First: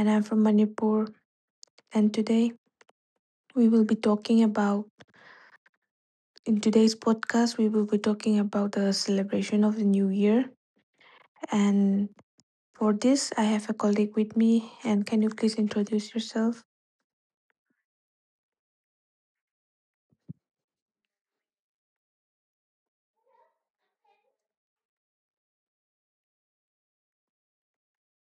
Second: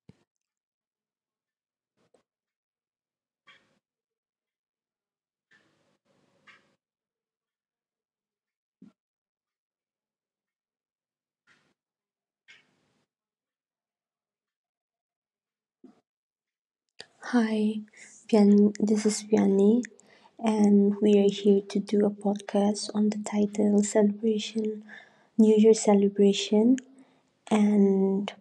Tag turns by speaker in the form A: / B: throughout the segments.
A: and I'm from Manipur. And today we will be talking about, in today's podcast, we will be talking about the celebration of the new year. And for this, I have a colleague with me. And can you please introduce yourself?
B: Hi, this is Vianney, and we are here to do a podcast on the title Celebration, New Year Celebration. And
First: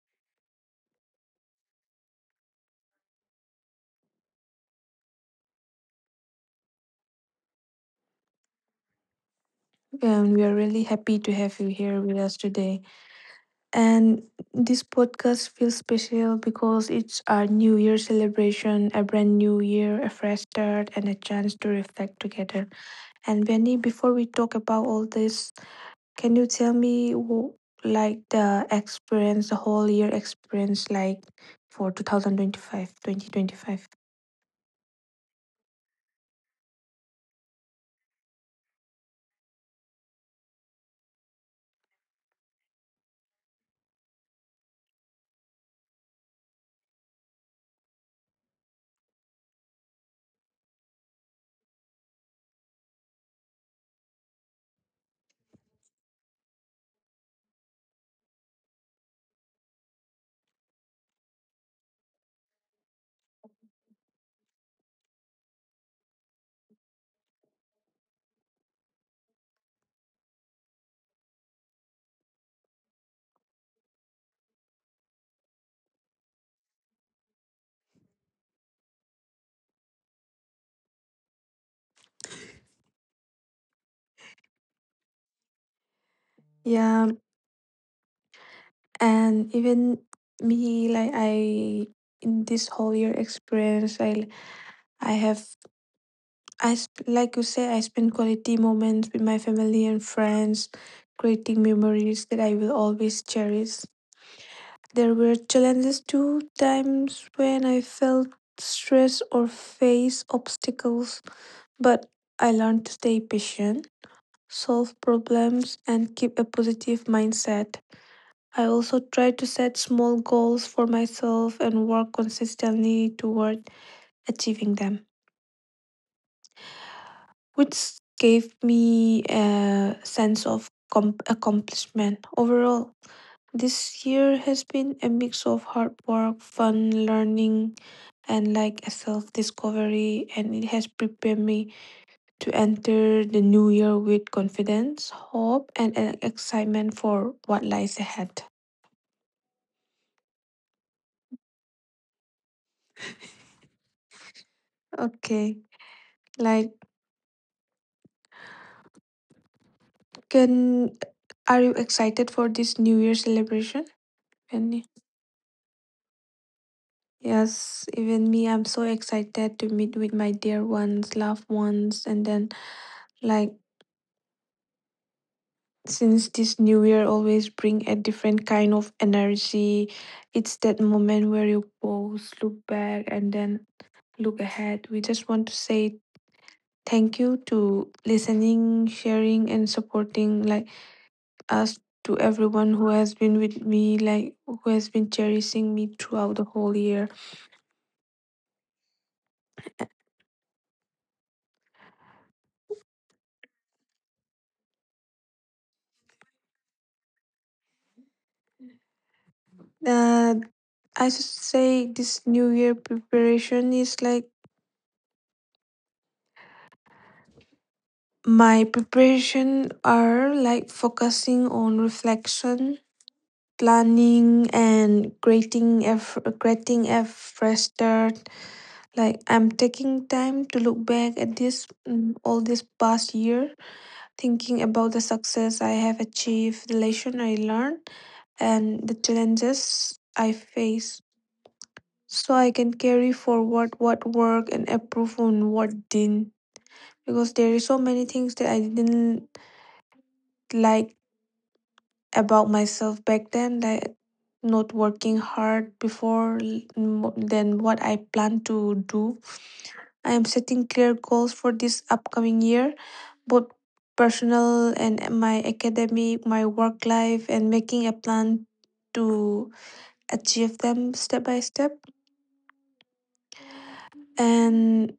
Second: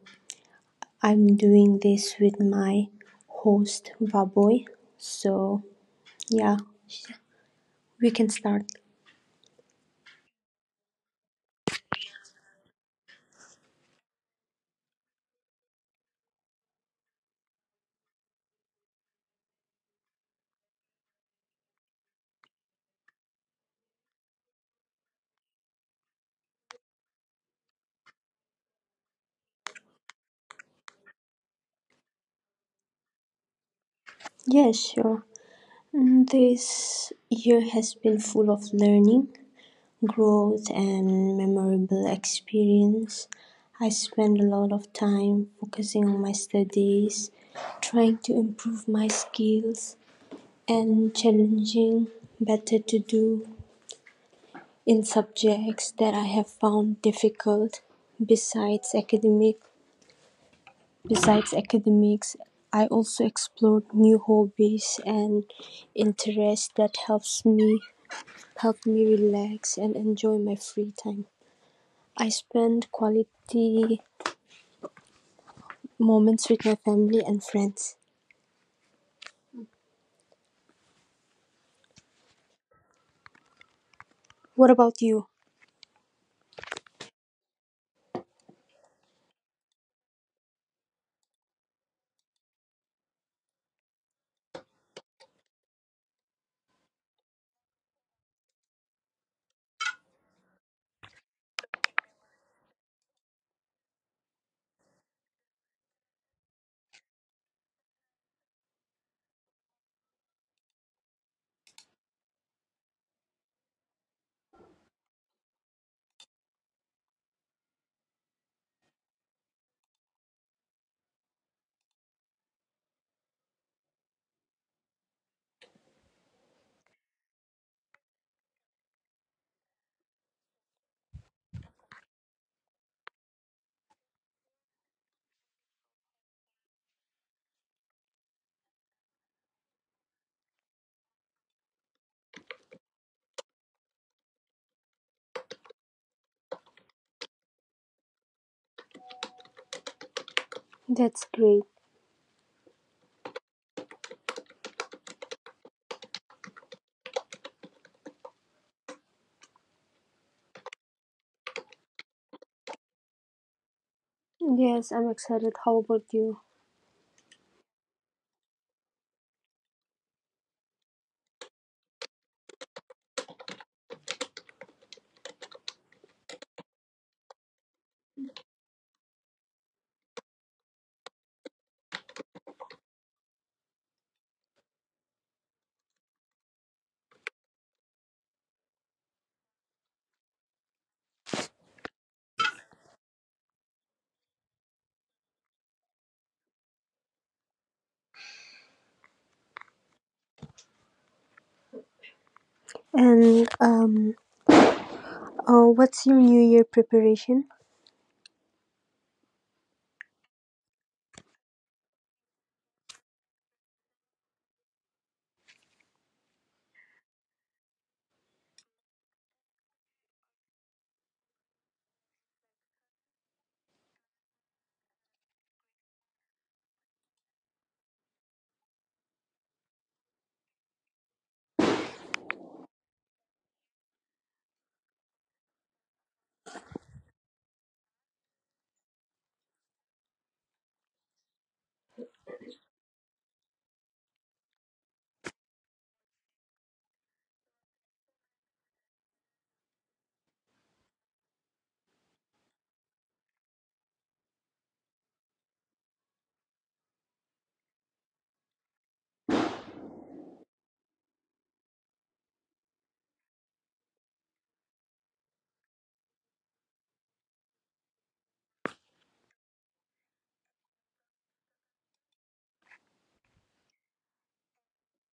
B: I'm doing this with my host, Vaboy. So, yeah, we can start.
A: And we are really happy to have you here with us today. And this podcast feels special because it's our new year celebration, a brand new year, a fresh start, and a chance to reflect together. And Benny, before we talk about all this, can you tell me like the experience, the whole year experience, like for 2025?
B: Yeah, sure. This year has been full of learning growth and memorable experience. I spent a lot of time focusing on my studies, trying to improve my skills, and challenging better to do in subjects that I have found difficult. Besides academic, besides academics, I also explored new hobbies and interests that help me relax and enjoy my free time. I spend quality moments with my family and friends. What about you?
A: Yeah, and even me, like I in this whole year experience, I have I sp- like you say, I spend quality moments with my family and friends, creating memories that I will always cherish. There were challenges too, times when I felt stressed or faced obstacles, but I learned to stay patient, solve problems, and keep a positive mindset. I also tried to set small goals for myself and work consistently toward achieving them, which gave me a sense of accomplishment overall. This year has been a mix of hard work, fun, learning, and like a self discovery, and it has prepared me to enter the new year with confidence, hope, and an excitement for what lies ahead.
B: That's great.
A: Okay, like, can are you excited for this New Year celebration?
B: Yes,
A: Penny?
B: I'm excited. How about you?
A: Yes, even me, I'm so excited to meet with my dear ones, loved ones, and then like since this new year always bring a different kind of energy, it's that moment where you pause, look back, and then look ahead. We just want to say thank you to listening, sharing, and supporting, like us, to everyone who has been with me, like who has been cherishing me throughout the whole year.
B: And what's your New Year preparation?
A: Uh, I should say this new year preparation is like my preparation are like focusing on reflection, planning, and creating creating a fresh start. Like I'm taking time to look back at this all this past year, thinking about the success I have achieved, the lesson I learned, and the challenges I face, so I can carry forward what worked and improve on what didn't. Because there is so many things that I didn't, like about myself back then, that not working hard before than what I plan to do. I am setting clear goals for this upcoming year, both personal and my academic, my work life, and making a plan to achieve them step by step. And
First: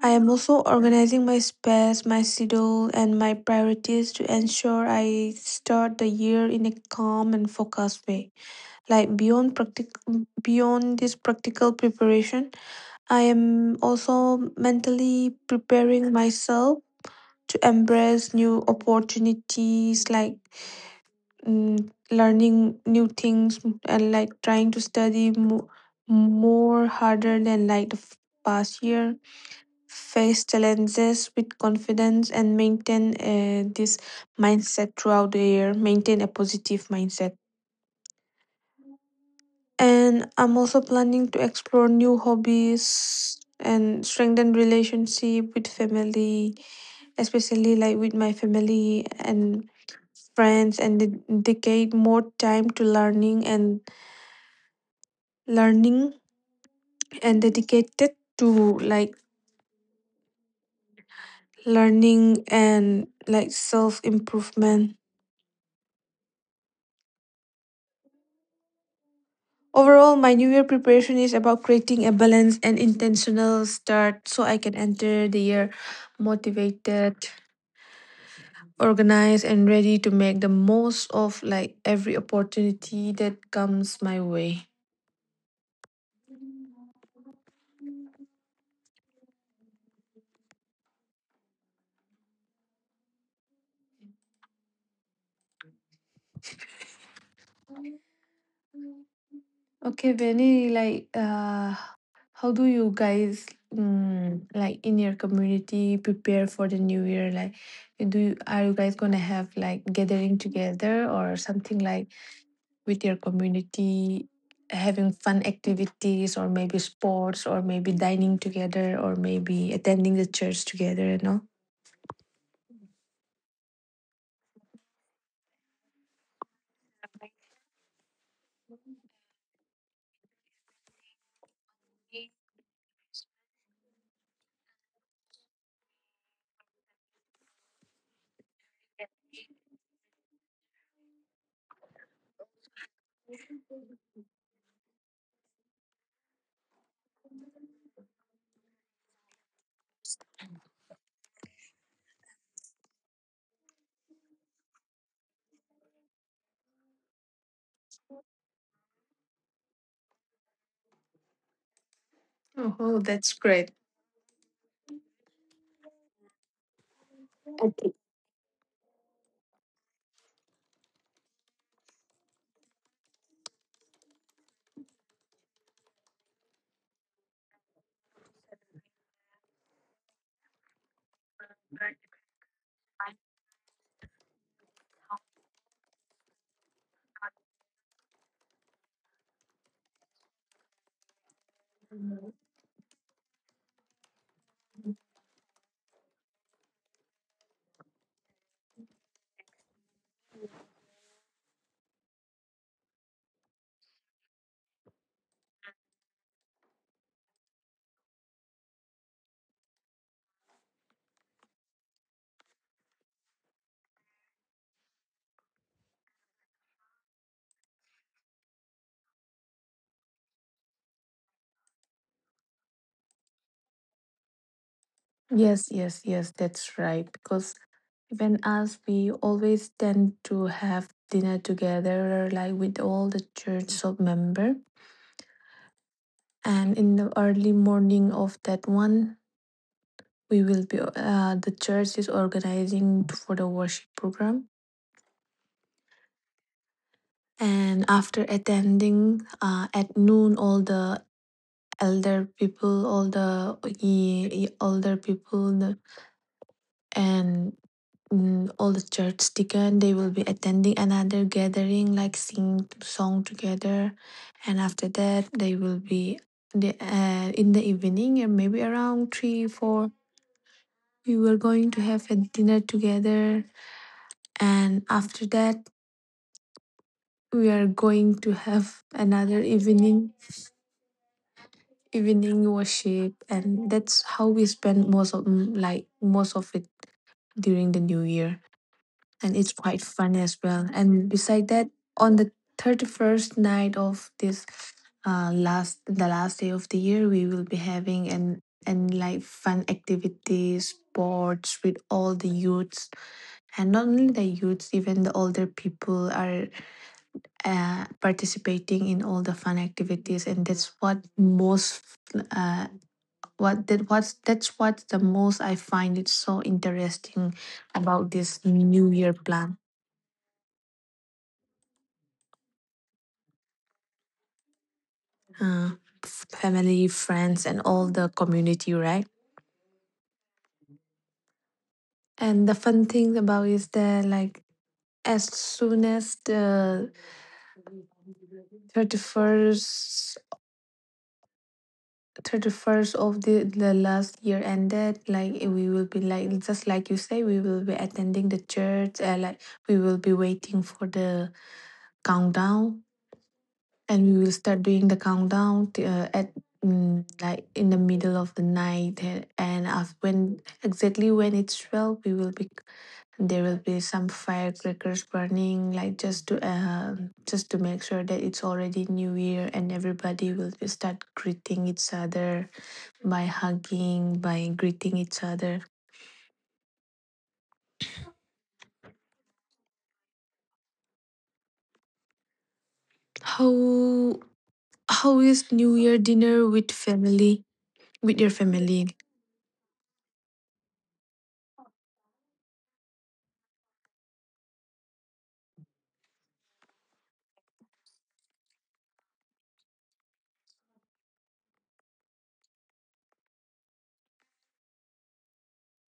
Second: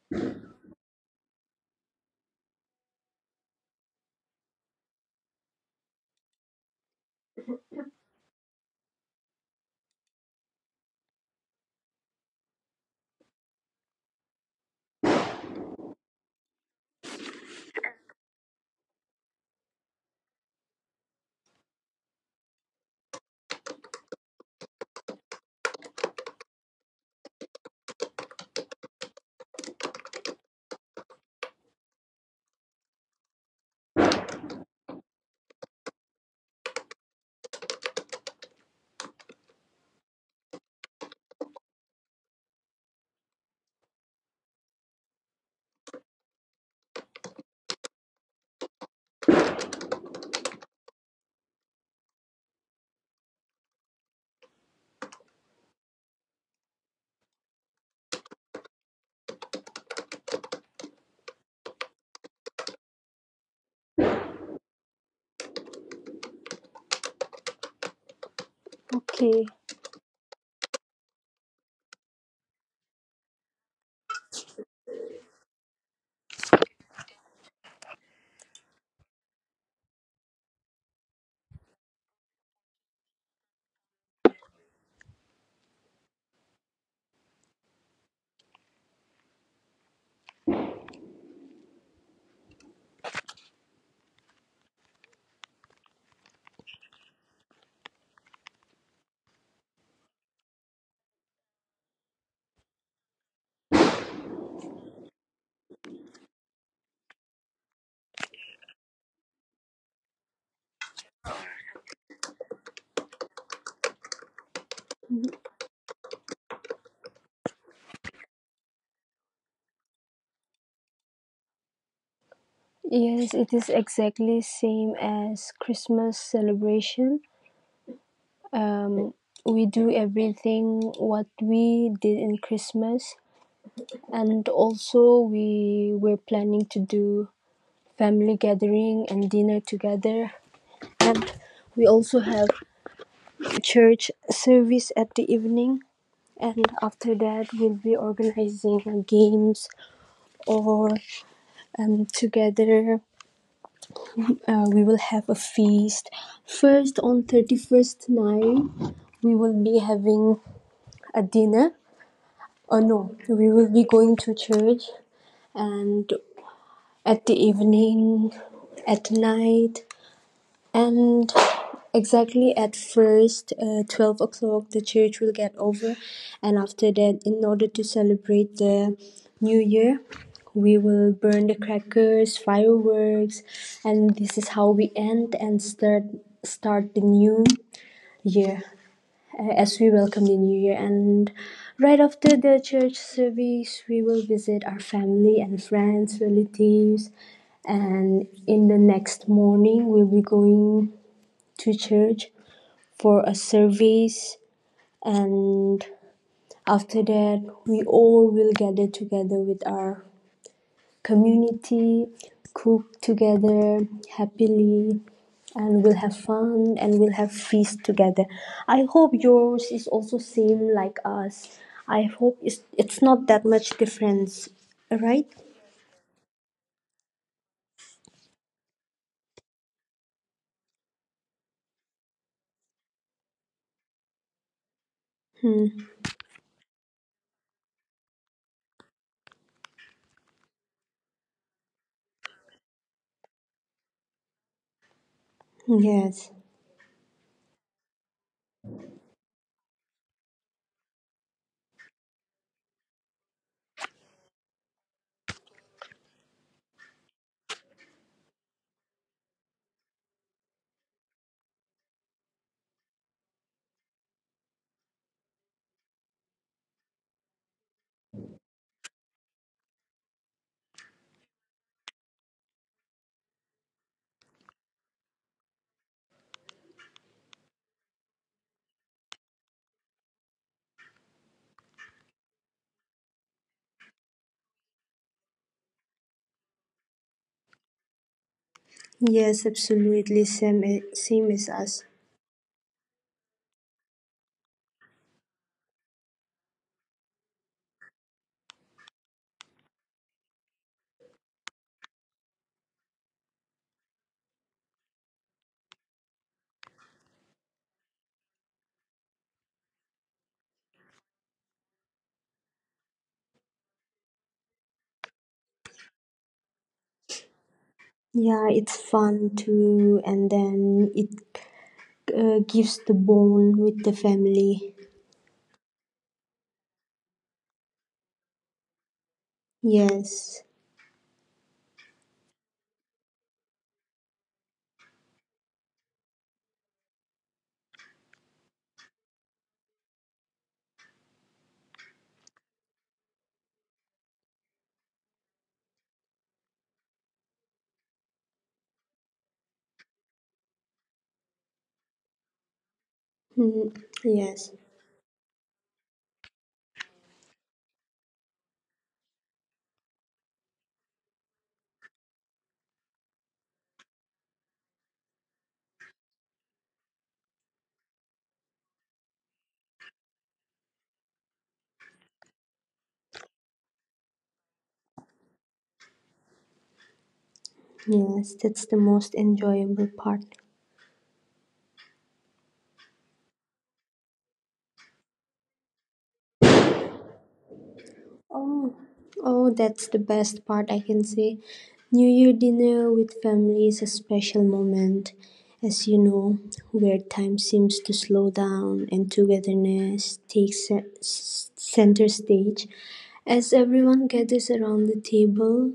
A: I am also organizing my space, my schedule, and my priorities to ensure I start the year in a calm and focused way. Like beyond this practical preparation, I am also mentally preparing myself to embrace new opportunities, like mm, learning new things, and like trying to study more harder than like past year, face challenges with confidence, and maintain this mindset throughout the year, maintain a positive mindset. And I'm also planning to explore new hobbies and strengthen relationship with family, especially like with my family and friends, and dedicate more time to learning and dedicated to like learning and like self improvement.
B: Okay.
A: Overall, my new year preparation is about creating a balanced and intentional start so I can enter the year motivated, organized, and ready to make the most of like every opportunity that comes my way. Okay, Benny, like how do you guys, like in your community, prepare for the new year? Like do you, are you guys gonna have like gathering together or something, like with your community, having fun activities, or maybe sports, or maybe dining together, or maybe attending the church together, you know?
B: Yes, it is exactly same as Christmas celebration. Um, we do everything what we did in Christmas, and also we were planning to do family gathering and dinner together, and we also have church service at the evening, and after that we'll be organizing games or together. We will have a feast first. On 31st night we will be having a dinner. Oh
A: Oh,
B: no,
A: that's
B: we
A: great.
B: will be going to church and at the evening, at night. And exactly at first, 12 o'clock, the church will get over. And after that, in order to celebrate the new year, we will burn the crackers, fireworks, and this is how we end and start the new year, as we welcome the new year. And right after the church service, we will visit our family and friends, relatives, and in the next morning, we'll be going to church for a service, and after that we all will gather together with our community, cook together happily, and we'll have fun and we'll have feast together. I hope yours is also same like us. I hope it's not that much difference, right?
A: Yes, yes, yes, that's right. Because even us, we always tend to have dinner together, like with all the church of member.
B: Hmm.
A: And in the early morning of that one, we will be, the church is organizing for the worship program.
B: Yes.
A: And after attending, at noon, all the elder people, all the older people, and all the church deacon, they will be attending another gathering like sing song together. And after that they will be the, in the evening, and maybe around three four we were going to have a dinner together. And after that we are going to have another evening worship, and that's how we spend most of, like most of it during the new year. And it's
B: Yes,
A: quite fun as
B: absolutely.
A: well.
B: Same,
A: And
B: same
A: beside
B: as
A: that,
B: us.
A: on the thirty-first night of this, last, the last day of the year, we will be having an and like fun activities, sports with all the youths, and not only the youths, even the older people are, participating in all the fun activities, and that's what most, uh, what that what's that's what the most I find it so interesting about this
B: Yeah,
A: New
B: it's
A: Year
B: fun
A: plan.
B: too, and then it gives the bond with the family.
A: uh, Family, friends, and all the community, right?
B: Yes,
A: And the fun thing about is that like as soon as the thirty first. 31st of the last year ended, like eh, we will be like, just like you say, we will be attending the church. And like we will be waiting for the countdown,
B: Mhm.
A: and we will start
B: Yes,
A: doing the countdown at like in the middle of the night, eh, and as when exactly when it's 12, we will be, there will be some firecrackers burning, like just to, just to make sure that it's already New Year, and everybody will be start greeting each other by hugging, by greeting each other.
B: yes. That's the most enjoyable part.
A: How how is New Year dinner with family, with your
B: Oh,
A: family?
B: oh, that's the best part. I can say, New Year dinner with family is a special moment, as you know, where time seems to slow down and togetherness takes center stage. As everyone gathers around the table,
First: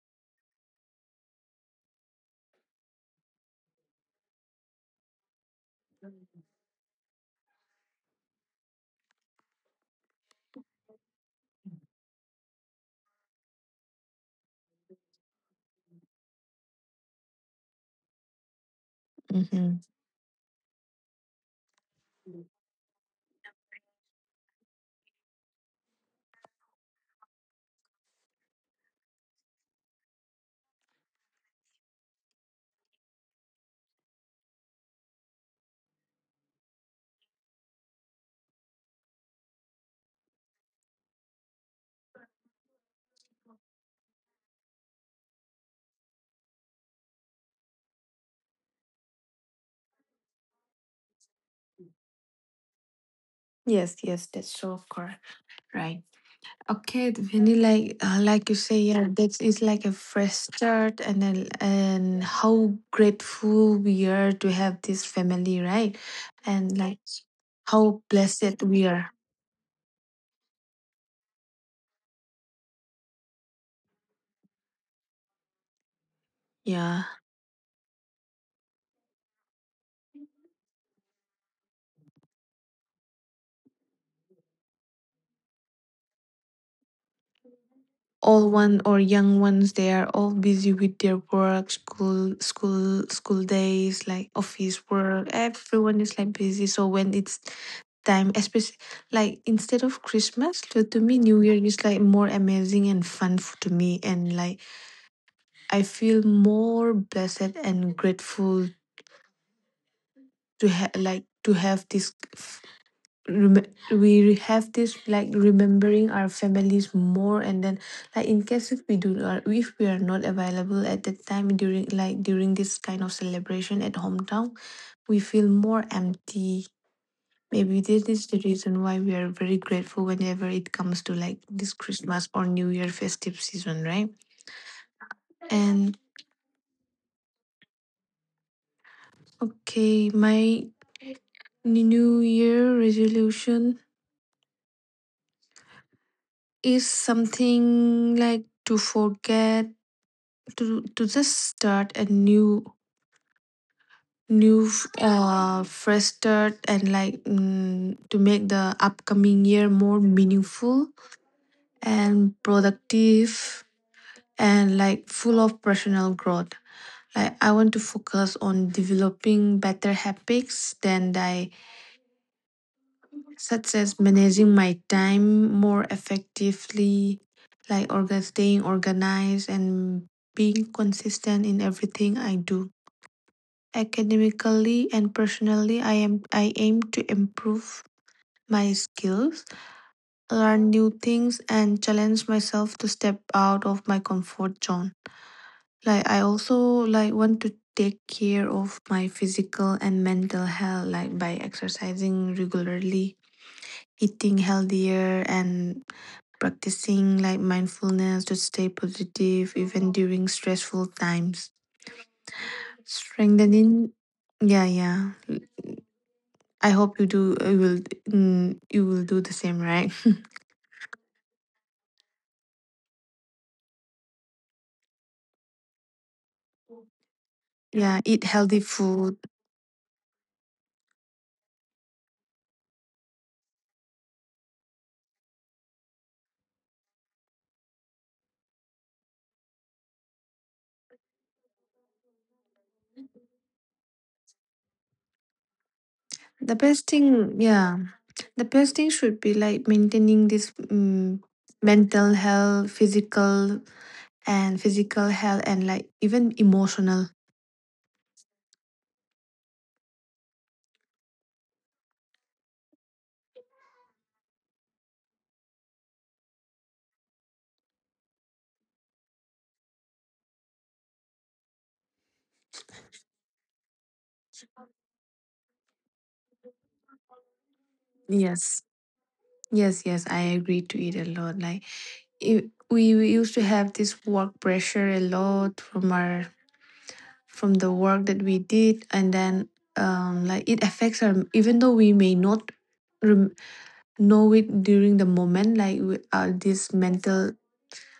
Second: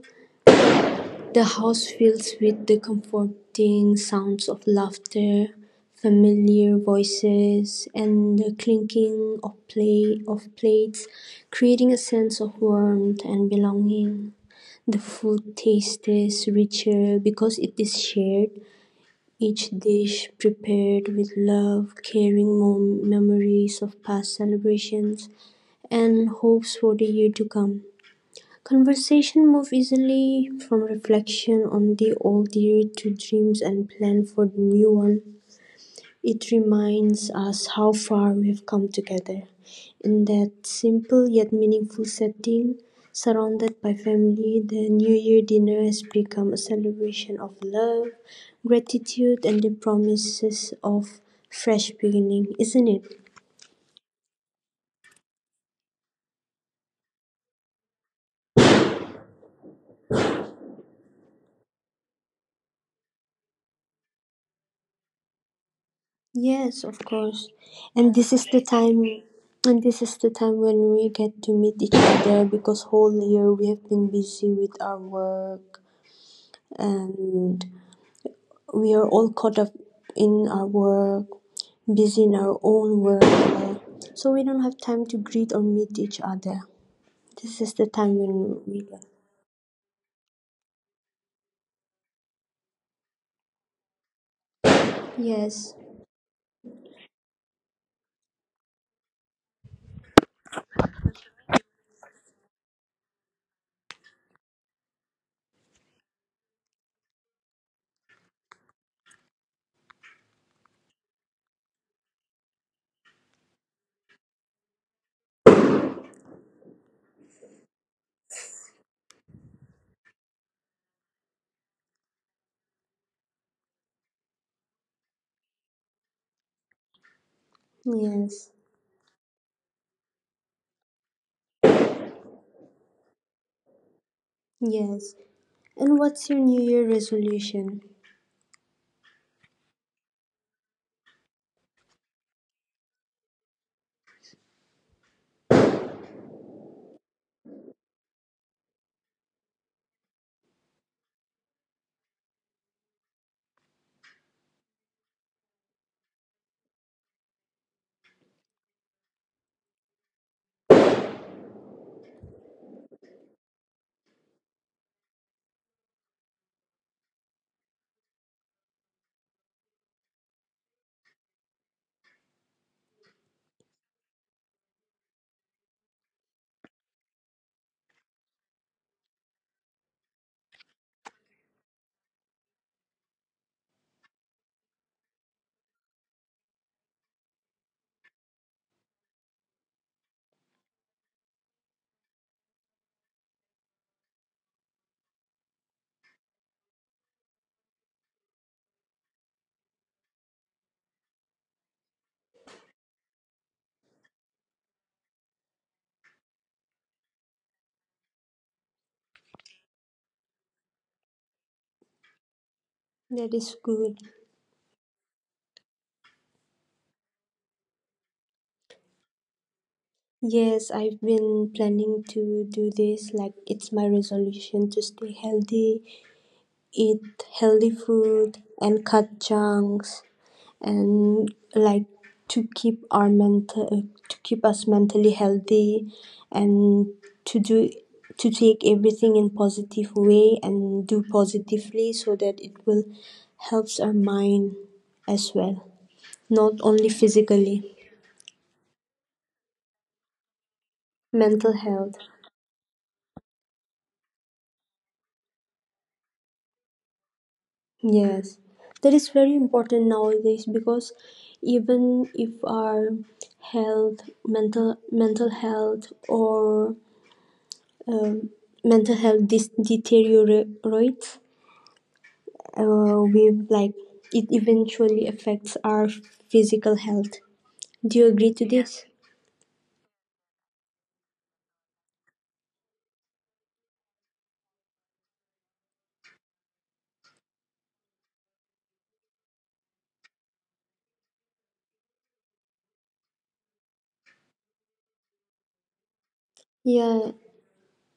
B: the house fills with the comforting sounds of laughter, familiar voices, and the clinking of play of plates, creating a sense of warmth and belonging. The food tastes richer because it is shared, each
A: Mm-hmm.
B: dish prepared with love, carrying memories of past celebrations and hopes for the year to come. Conversation move easily from reflection on the old year to dreams and plan for the new one. It reminds us how far we've come together. In that simple yet meaningful setting, surrounded by family, the New Year dinner has become a celebration of love, gratitude, and the promises of fresh beginning, isn't it?
A: Yes, yes, that's so correct. Right. Okay, Vinny, like you say, yeah, that is like a fresh start, and then and how grateful we are to have this family, right? And
B: Yes, of
A: like
B: course.
A: how
B: And this is the
A: blessed we
B: time
A: are.
B: and this is the time when we get to meet each other because whole year we have been busy with our work,
A: Yeah,
B: and we are all caught up in our work, busy in our own work. So we don't have time to greet or meet each other. This is the time
A: all
B: when
A: one
B: we
A: or
B: get.
A: young ones, they are all busy with their work, school, school days, like office work.
B: Yes.
A: Everyone is like busy. So when it's time, especially like instead of Christmas, to me, New Year is like more amazing and fun to me, and like I feel more blessed and grateful to like to have this rem- we have this like remembering our families more, and then like in case if we do not, if we are not available at that time during, like during this kind of celebration at hometown, we feel more empty. Maybe this is the
B: Yes.
A: reason why we are very grateful whenever it comes to like this christmas or new year festive season, right?
B: Yes.
A: And.
B: And what's your new year resolution?
A: Okay, my New Year resolution is something like to forget, to just start a new fresh start, and like, to make the upcoming year more meaningful and productive, and like full of personal growth. Like I want to focus on developing better habits than I, such as managing my time more effectively, like staying organized and being consistent in everything I do. Academically and personally, I aim to improve my skills, learn new things, and challenge myself to step out of my comfort zone. Like I also like want to take care of my physical and mental health, like by exercising regularly, eating healthier, and practicing like mindfulness to stay positive even during stressful times,
B: That is
A: strengthening.
B: good.
A: Yeah, yeah, I hope you do, you will, you will do the same, right?
B: Yes, I've been planning to do this. Like, it's my resolution to stay healthy, eat healthy
A: Yeah, eat
B: food,
A: healthy
B: and
A: food.
B: cut junks, and like to keep our to keep us mentally healthy, and to do to take everything in positive way and do positively so that it will helps our mind as well, not
A: the best
B: only
A: thing
B: physically,
A: yeah, the best thing should be like maintaining this,
B: mental health.
A: mental health, physical health, and like even emotional.
B: Yes, that is very important nowadays because even if our health, mental health, or um, mental health deteriorates, we like it eventually affects our physical health. Do you agree to
A: Yes,
B: this?
A: yes, yes, I agree. To eat a lot, like it, we used to have this work pressure a lot from our, from the work that we did, and then, um, like it affects our, even though we may not rem- know it during the moment, like we, this
B: Yeah.
A: mental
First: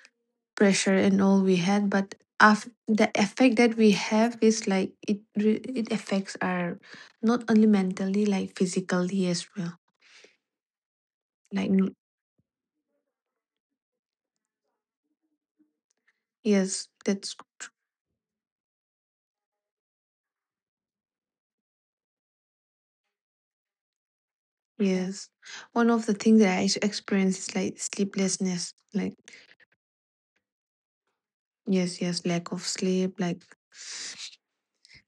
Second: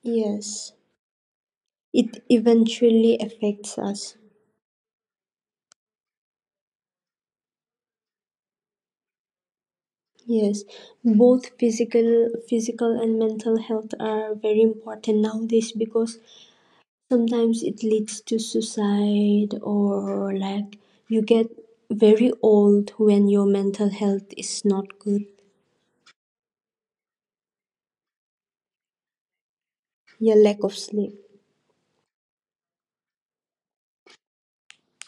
B: Yes,
A: pressure and all we had, but
B: it
A: after the
B: eventually
A: effect that
B: affects
A: we
B: us.
A: have is like it affects our not only mentally, like physically as well.
B: Yes, both
A: like n-
B: physical and mental health are very important nowadays because
A: yes, that's,
B: sometimes it leads to suicide or like you get very old when your mental health is not good.
A: yes. One of the things that I experience is like sleeplessness. Like
B: Your lack of sleep.
A: yes, yes, lack of sleep, like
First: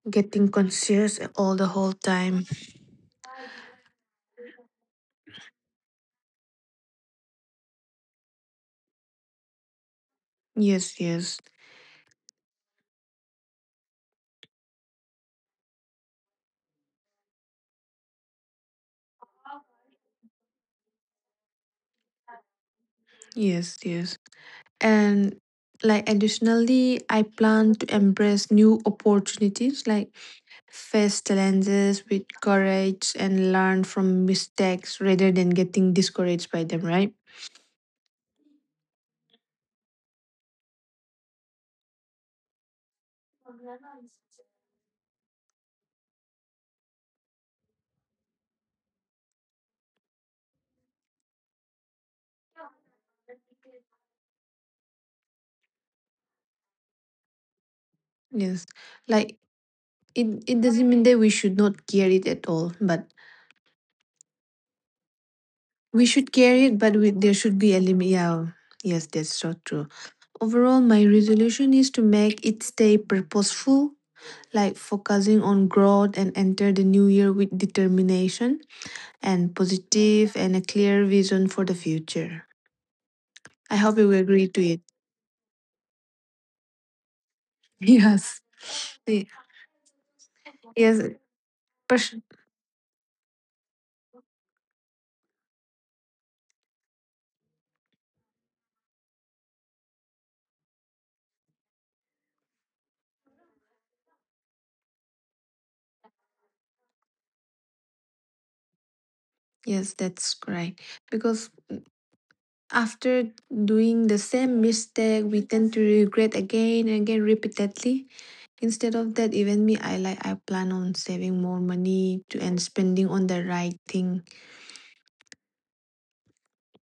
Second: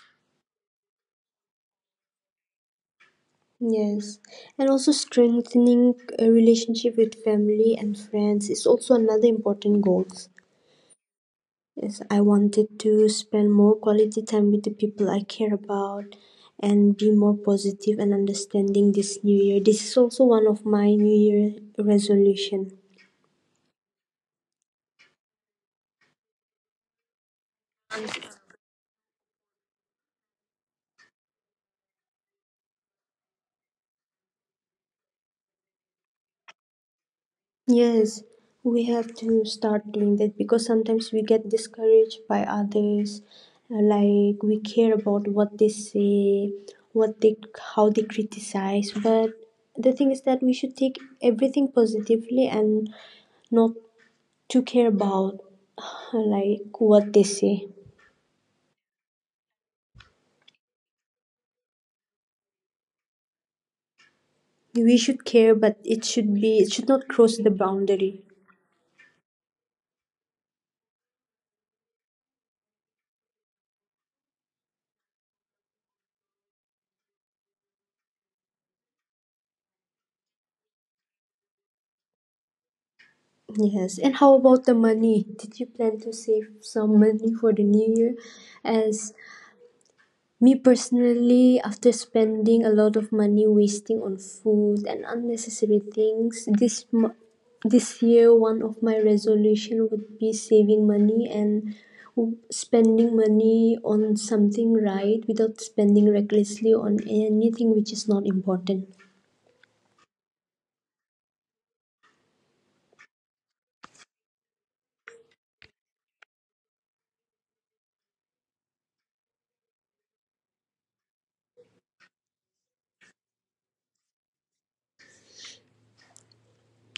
A: getting conscious all the whole time.
B: Yes, and also strengthening a relationship with family and friends is also another important goal.
A: Yes, yes.
B: Yes, I wanted to spend more quality time with the people I care about and be more positive and understanding this new year. This is also one of my new year resolution.
A: Yes, yes. And like additionally, I plan to embrace new opportunities, like face challenges with courage and learn from mistakes rather than getting discouraged by them, right?
B: Yes, we have to start doing that because sometimes we get discouraged by others, like we care about what they say, what they how they criticize, but the thing is that we should take everything positively and not to care about like what they say.
A: Yes. Like it doesn't mean that we should not care it at all, but
B: We should care, but
A: we should carry
B: it
A: it,
B: should
A: but
B: not
A: we, there
B: cross the
A: should be a limit.
B: boundary.
A: Yeah, yes, that's so true. Overall, my resolution is to make it stay purposeful, like focusing on growth and enter the new year with determination and positive and a clear vision for the future. I hope
B: Yes,
A: you
B: and
A: will
B: how
A: agree to
B: about the
A: it.
B: money? Did you plan to save some money for the new year?
A: Yes.
B: As
A: Ye-
B: Me
A: Yes.
B: personally, after
A: pers-
B: spending a lot of money wasting on food and unnecessary things, this year one of my resolution would be saving money and spending money on something right without spending recklessly on anything which is not important.
A: Yes, that's right. Because after doing the same mistake, we tend to regret again and again repeatedly. Instead of that, even me, I plan on saving more money to and spending on the right thing.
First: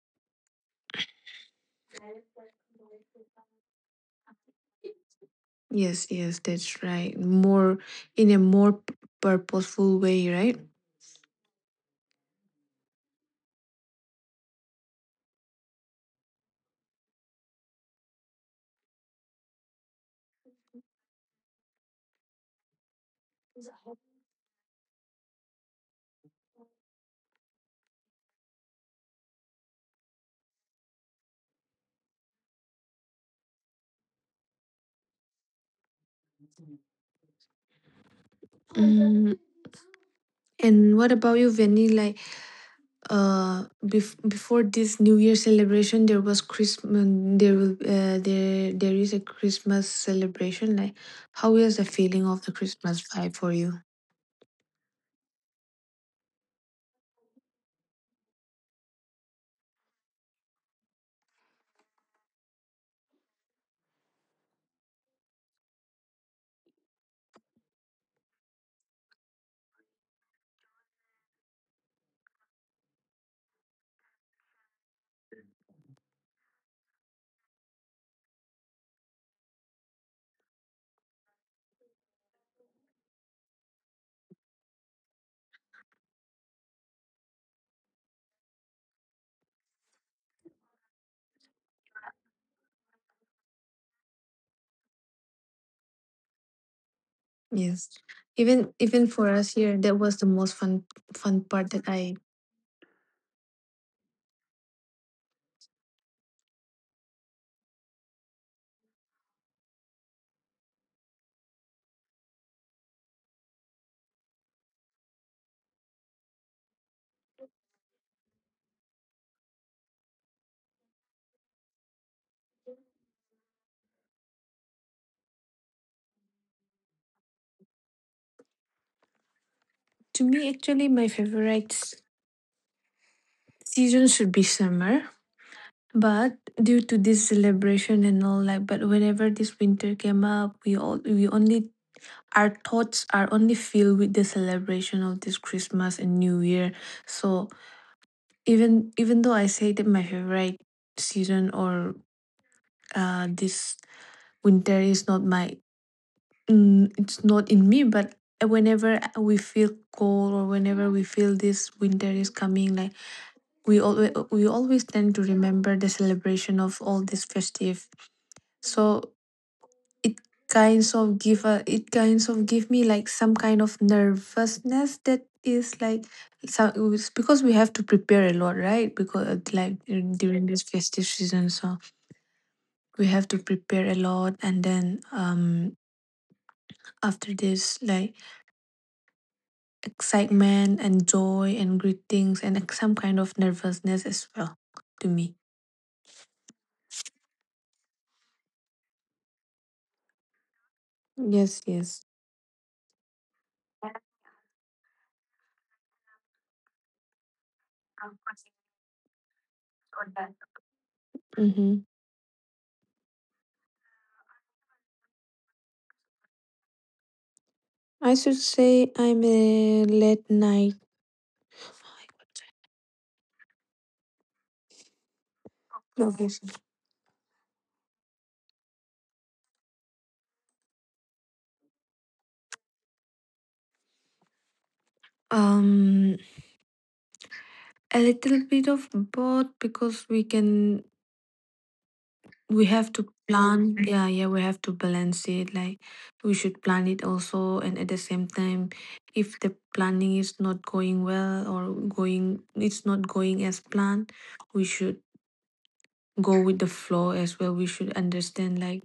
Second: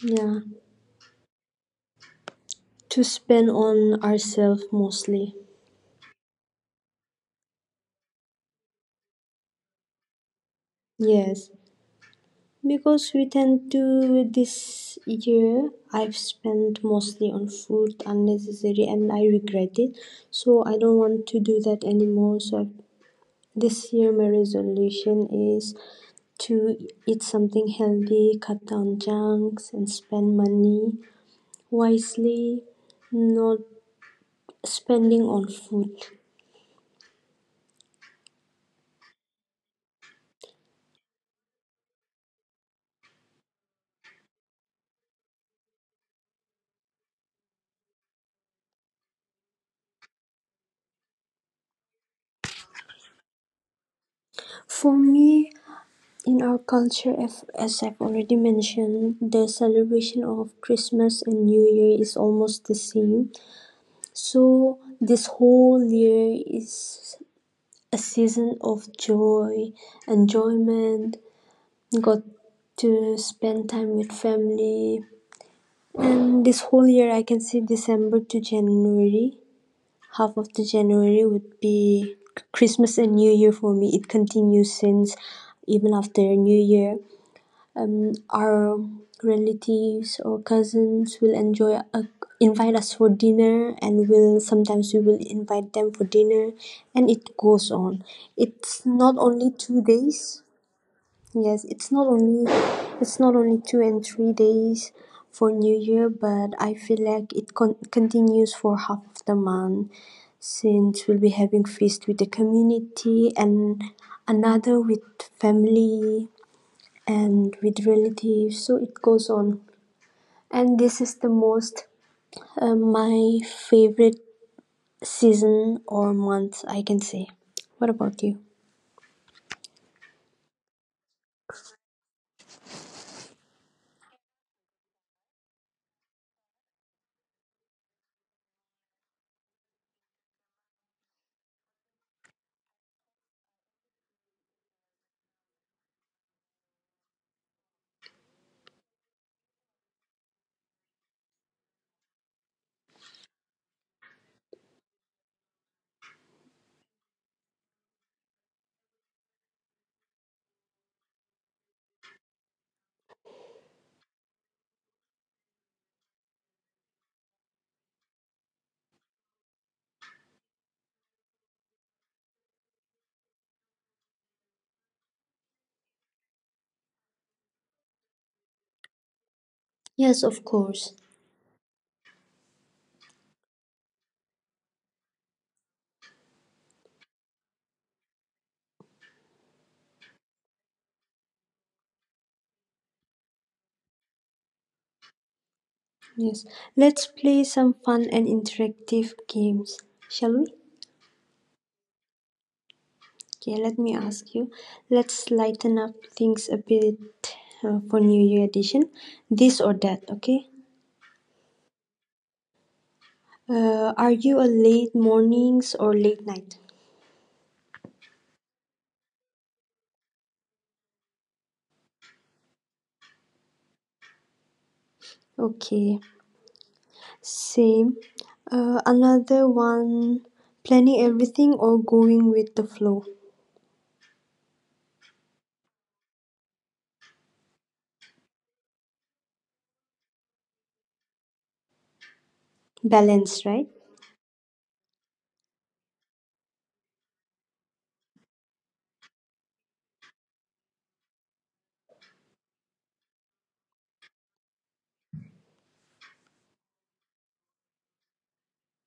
B: Yeah, to spend on ourselves mostly.
A: Yes, yes, that's right. More in a more purposeful way, right?
B: Yes. Because we tend to this year I've spent mostly on food unnecessary and I regret it. So I don't want to do that anymore. So this year my resolution is to eat something healthy, cut down junks and spend money wisely, not spending on food.
A: Mm, and what about you, Venny? Like, before this New Year celebration, there was Christmas. There will there is a Christmas celebration. Like, how is the feeling of the Christmas vibe for you?
B: For me, in our culture, as I've already mentioned, the celebration of Christmas and New Year is almost the same. So, this whole year is a season of joy, enjoyment, got to spend time with family. And this whole year, I can say December to January, half of the January would be Christmas and New Year for me. It continues since even after New Year our relatives or cousins will enjoy invite us for dinner and will sometimes we will invite them for dinner and it goes
A: Yes,
B: on.
A: even
B: It's
A: even
B: not
A: for
B: only
A: us here,
B: two
A: that was the
B: days
A: most fun
B: Yes,
A: part that I.
B: it's not only 2 and 3 days for new year, but I feel like it continues for half of the month since we'll be having feast with the community and another with family and with relatives. So it goes on. And this is the most my favorite season or month, I can say. What about you?
A: To me, actually, my favorite season should be summer. But due to this celebration and all, like, but whenever this winter came up, we only our thoughts are only filled with the celebration of this Christmas and New Year. So even though I say that my favorite season or this winter is not my mm, it's not in me, but whenever we feel cold or whenever we feel this winter is coming, like we always tend to remember the celebration of all this festive, so it kinds of give a it kinds of give me like some kind of nervousness that is like some it's because we have to prepare a lot, right? Because
B: Yes, of
A: during this
B: course.
A: festive season, so we have to prepare a lot and then after this like excitement and joy and greetings and, like, some kind of nervousness as well to me.
B: Yes. Let's play some fun and interactive games, shall we?
A: Yes, yes.
B: Okay, let me ask you. Let's lighten up things a bit for New Year edition. This or that, okay?
A: Mm-hmm.
B: Are you a late mornings or late night?
A: I should say I'm a late night.
B: Okay.
A: Okay.
B: Same. Another one, planning everything or going with the flow.
A: Um, a little bit of both because we can we have to
B: Balance, right?
A: plan. Yeah, yeah, we have to balance it. Like we should plan it also, and at the same time, if the planning is not going well or going, it's not going as planned, we should go with the flow as well. We should understand. Like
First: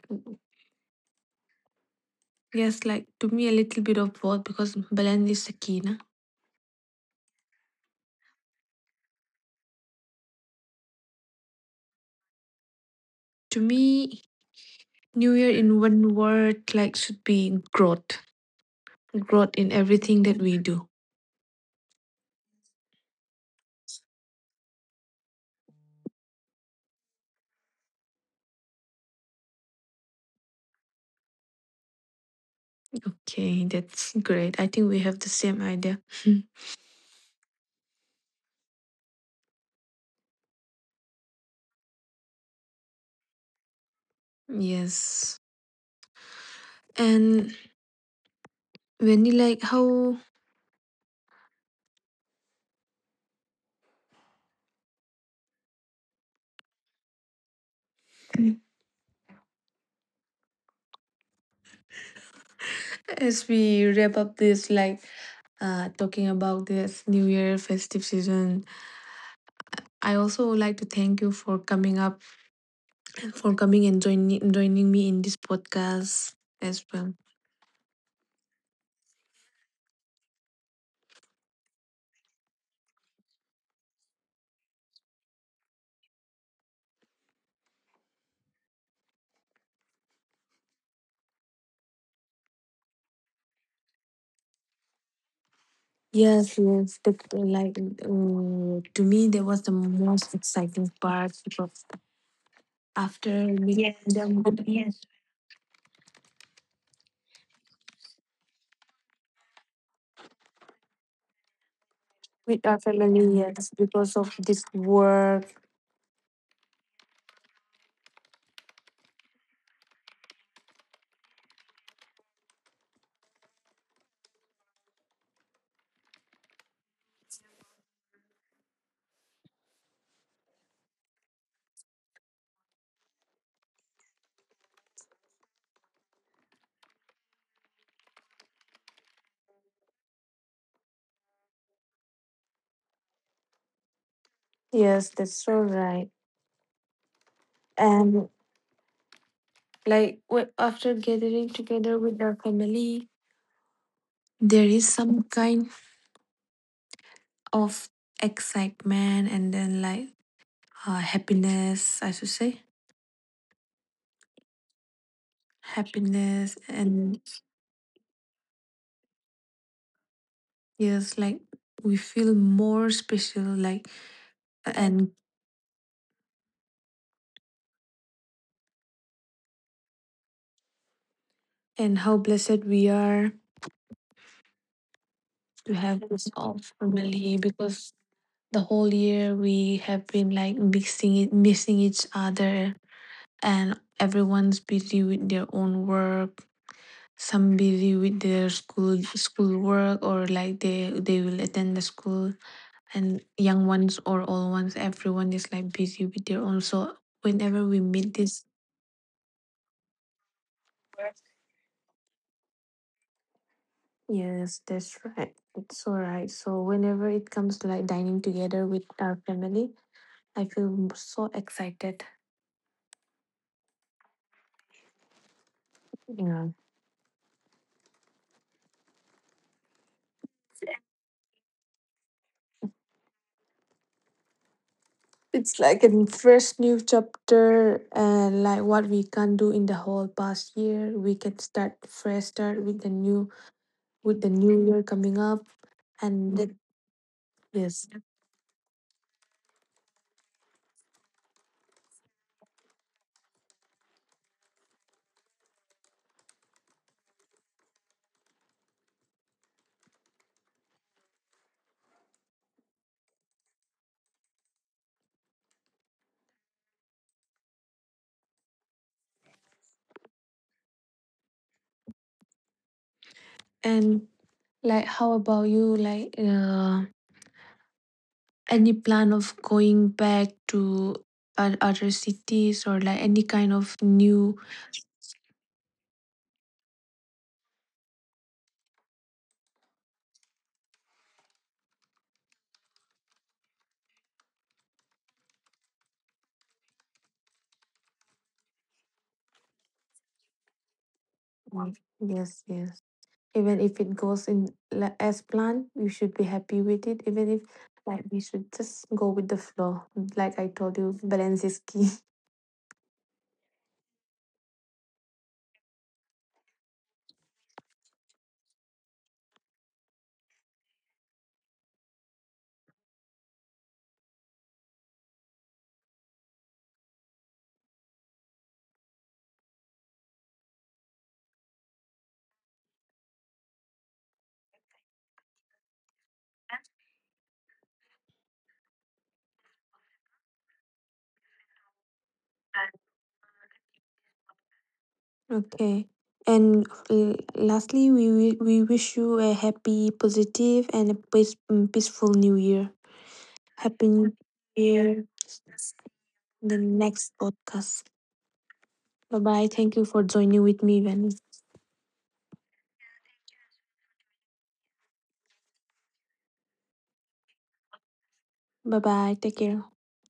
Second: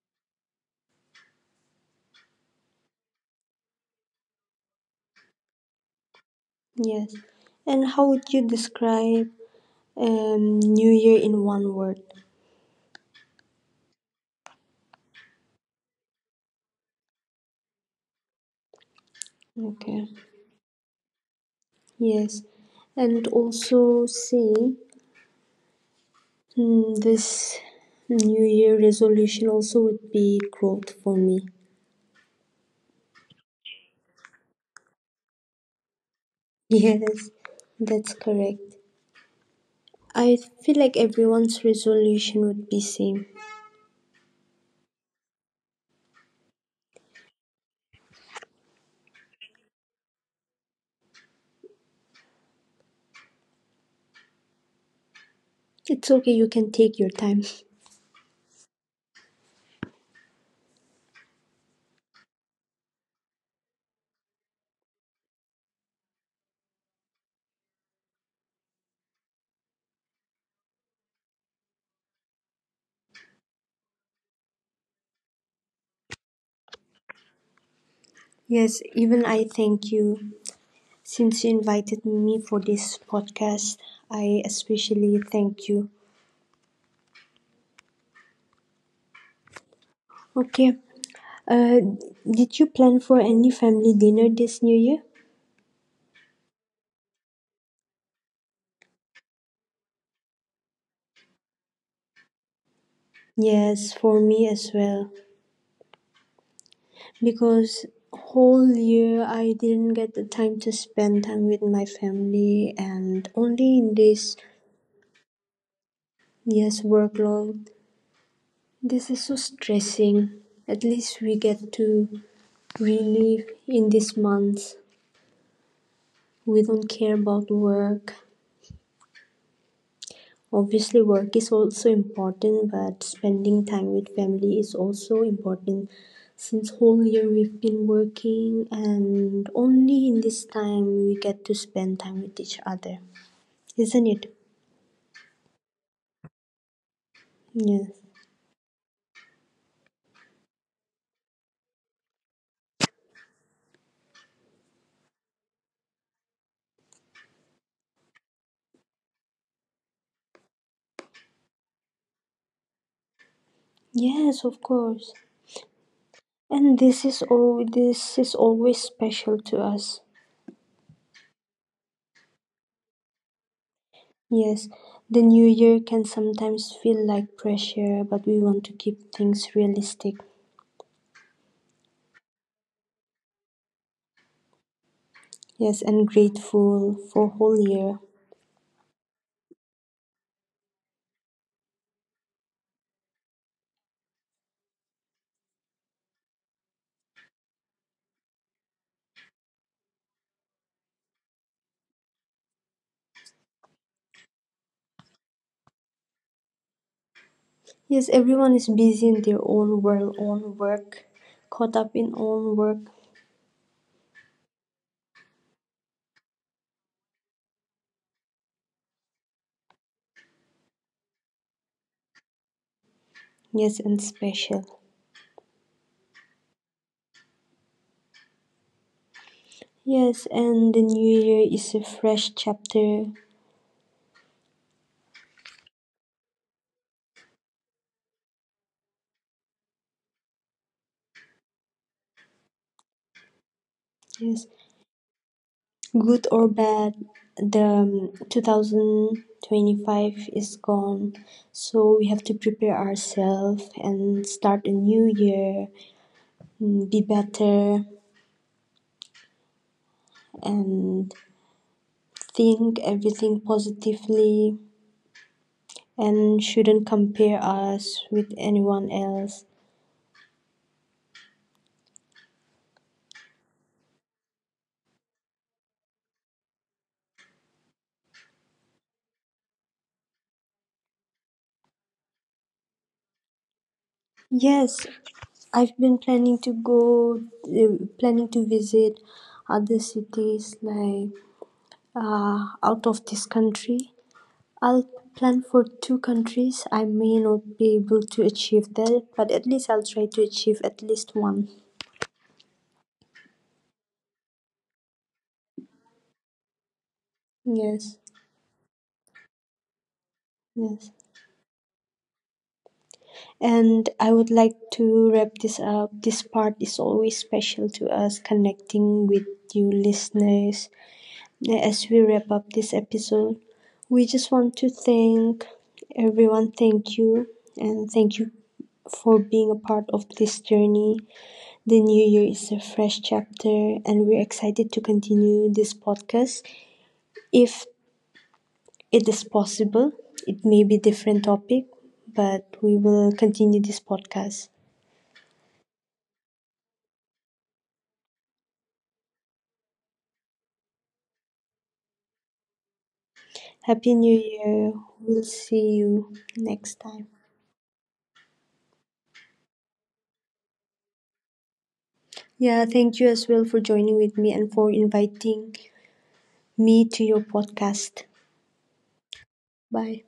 A: yes, like to me, a little bit of both because balance is the key, na.
B: Yes. And how would you describe New Year in one word?
A: To me, New Year in one word like should be growth. Growth in
B: Okay.
A: everything that we do.
B: Yes. And also say this New Year resolution also would be growth for me.
A: Okay, that's great. I think we have the same idea.
B: Yes, that's correct. I feel like everyone's resolution would be same.
A: Hmm. Yes. And when you like how
B: It's okay, you can take your time.
A: as we wrap up this like talking about this new year festive season, I also would like to thank you for coming up, for coming and joining me in this podcast as well.
B: Yes, even I thank you. Since you invited me for this podcast, I especially thank you. Okay, uh, did you plan for any family dinner this new year?
A: Yes, yes. The, like to me, there was the most exciting part because after meeting
B: Yes,
A: yes,
B: for
A: them
B: me
A: with,
B: as
A: yes,
B: well. Because whole year I didn't get the time to spend time with my
A: with
B: family
A: our
B: and
A: family, yes,
B: only in
A: because of
B: this
A: this work.
B: yes workload. This is so stressing. At least we get to relive in this month. We don't care about work. Obviously work is also important but spending time with family is also important, since whole year we've been working and only in this time we get to spend time with each other, isn't it?
A: Yes, that's so right.
B: Yes,
A: And like after gathering together with our family, there is some kind of excitement and then like happiness. I should say
B: yes, of course.
A: happiness
B: And this is
A: and
B: all, this is always special to us.
A: yes, like we feel more special. Like
B: Yes,
A: and
B: the new year can sometimes feel like pressure but we want to keep things realistic.
A: and how blessed we are to
B: Yes,
A: have
B: and
A: this all
B: grateful for
A: family
B: whole
A: because
B: year.
A: the whole year we have been like mixing it missing each other, and everyone's busy with their own work, some busy with their school work or like they will attend the school, and young ones or old ones, everyone is like busy with their own, so whenever we
B: Yes,
A: meet this.
B: everyone is busy in their own world, own work, caught up in own work.
A: Yes, that's right. It's all right. So whenever it comes to like dining together with our family, I feel so excited.
B: Yes, and special.
A: Yeah.
B: Yes, and the new year is a fresh chapter.
A: It's like a fresh new chapter, and like what we can do in the whole past year. We can start fresh, start with the new, with the
B: Yes,
A: new year coming up
B: good
A: and
B: or
A: that,
B: bad, the
A: yes.
B: 2025 is gone. So we have to prepare ourselves and start a new year, be better, and think everything positively and shouldn't compare us with anyone else.
A: And like how about you, like any plan of going back to other cities or like any kind of new.
B: Yes, I've been planning to go, planning to visit other cities like out of this country. I'll plan for two countries. I may not be able to achieve that, but at least I'll try to achieve at least one.
A: Mm, yes, yes. Even if it goes in as planned, you should be happy with it. Even if,
B: Yes,
A: like, we should just go with the flow. Like I told
B: yes.
A: you, balance is key.
B: And I would like to wrap this up. This part is always special to us, connecting with you listeners. Now, as we wrap up this episode, we just want to thank everyone. Thank you. And thank you for being a part of this journey. The new year is a fresh chapter, and we're excited to continue this podcast. If it is possible, it may be a different topic, but we will continue this podcast.
A: Okay. And lastly, we wish you a happy, positive, and a peace, mm, peaceful New Year. Happy
B: Happy
A: New
B: New Year.
A: Year.
B: We'll see you
A: The
B: next time.
A: next podcast. Bye bye. Thank you for joining with me, Vani.
B: Yeah, thank you as well for joining with me and for inviting me to your podcast.
A: Bye bye. Take care.
B: Bye.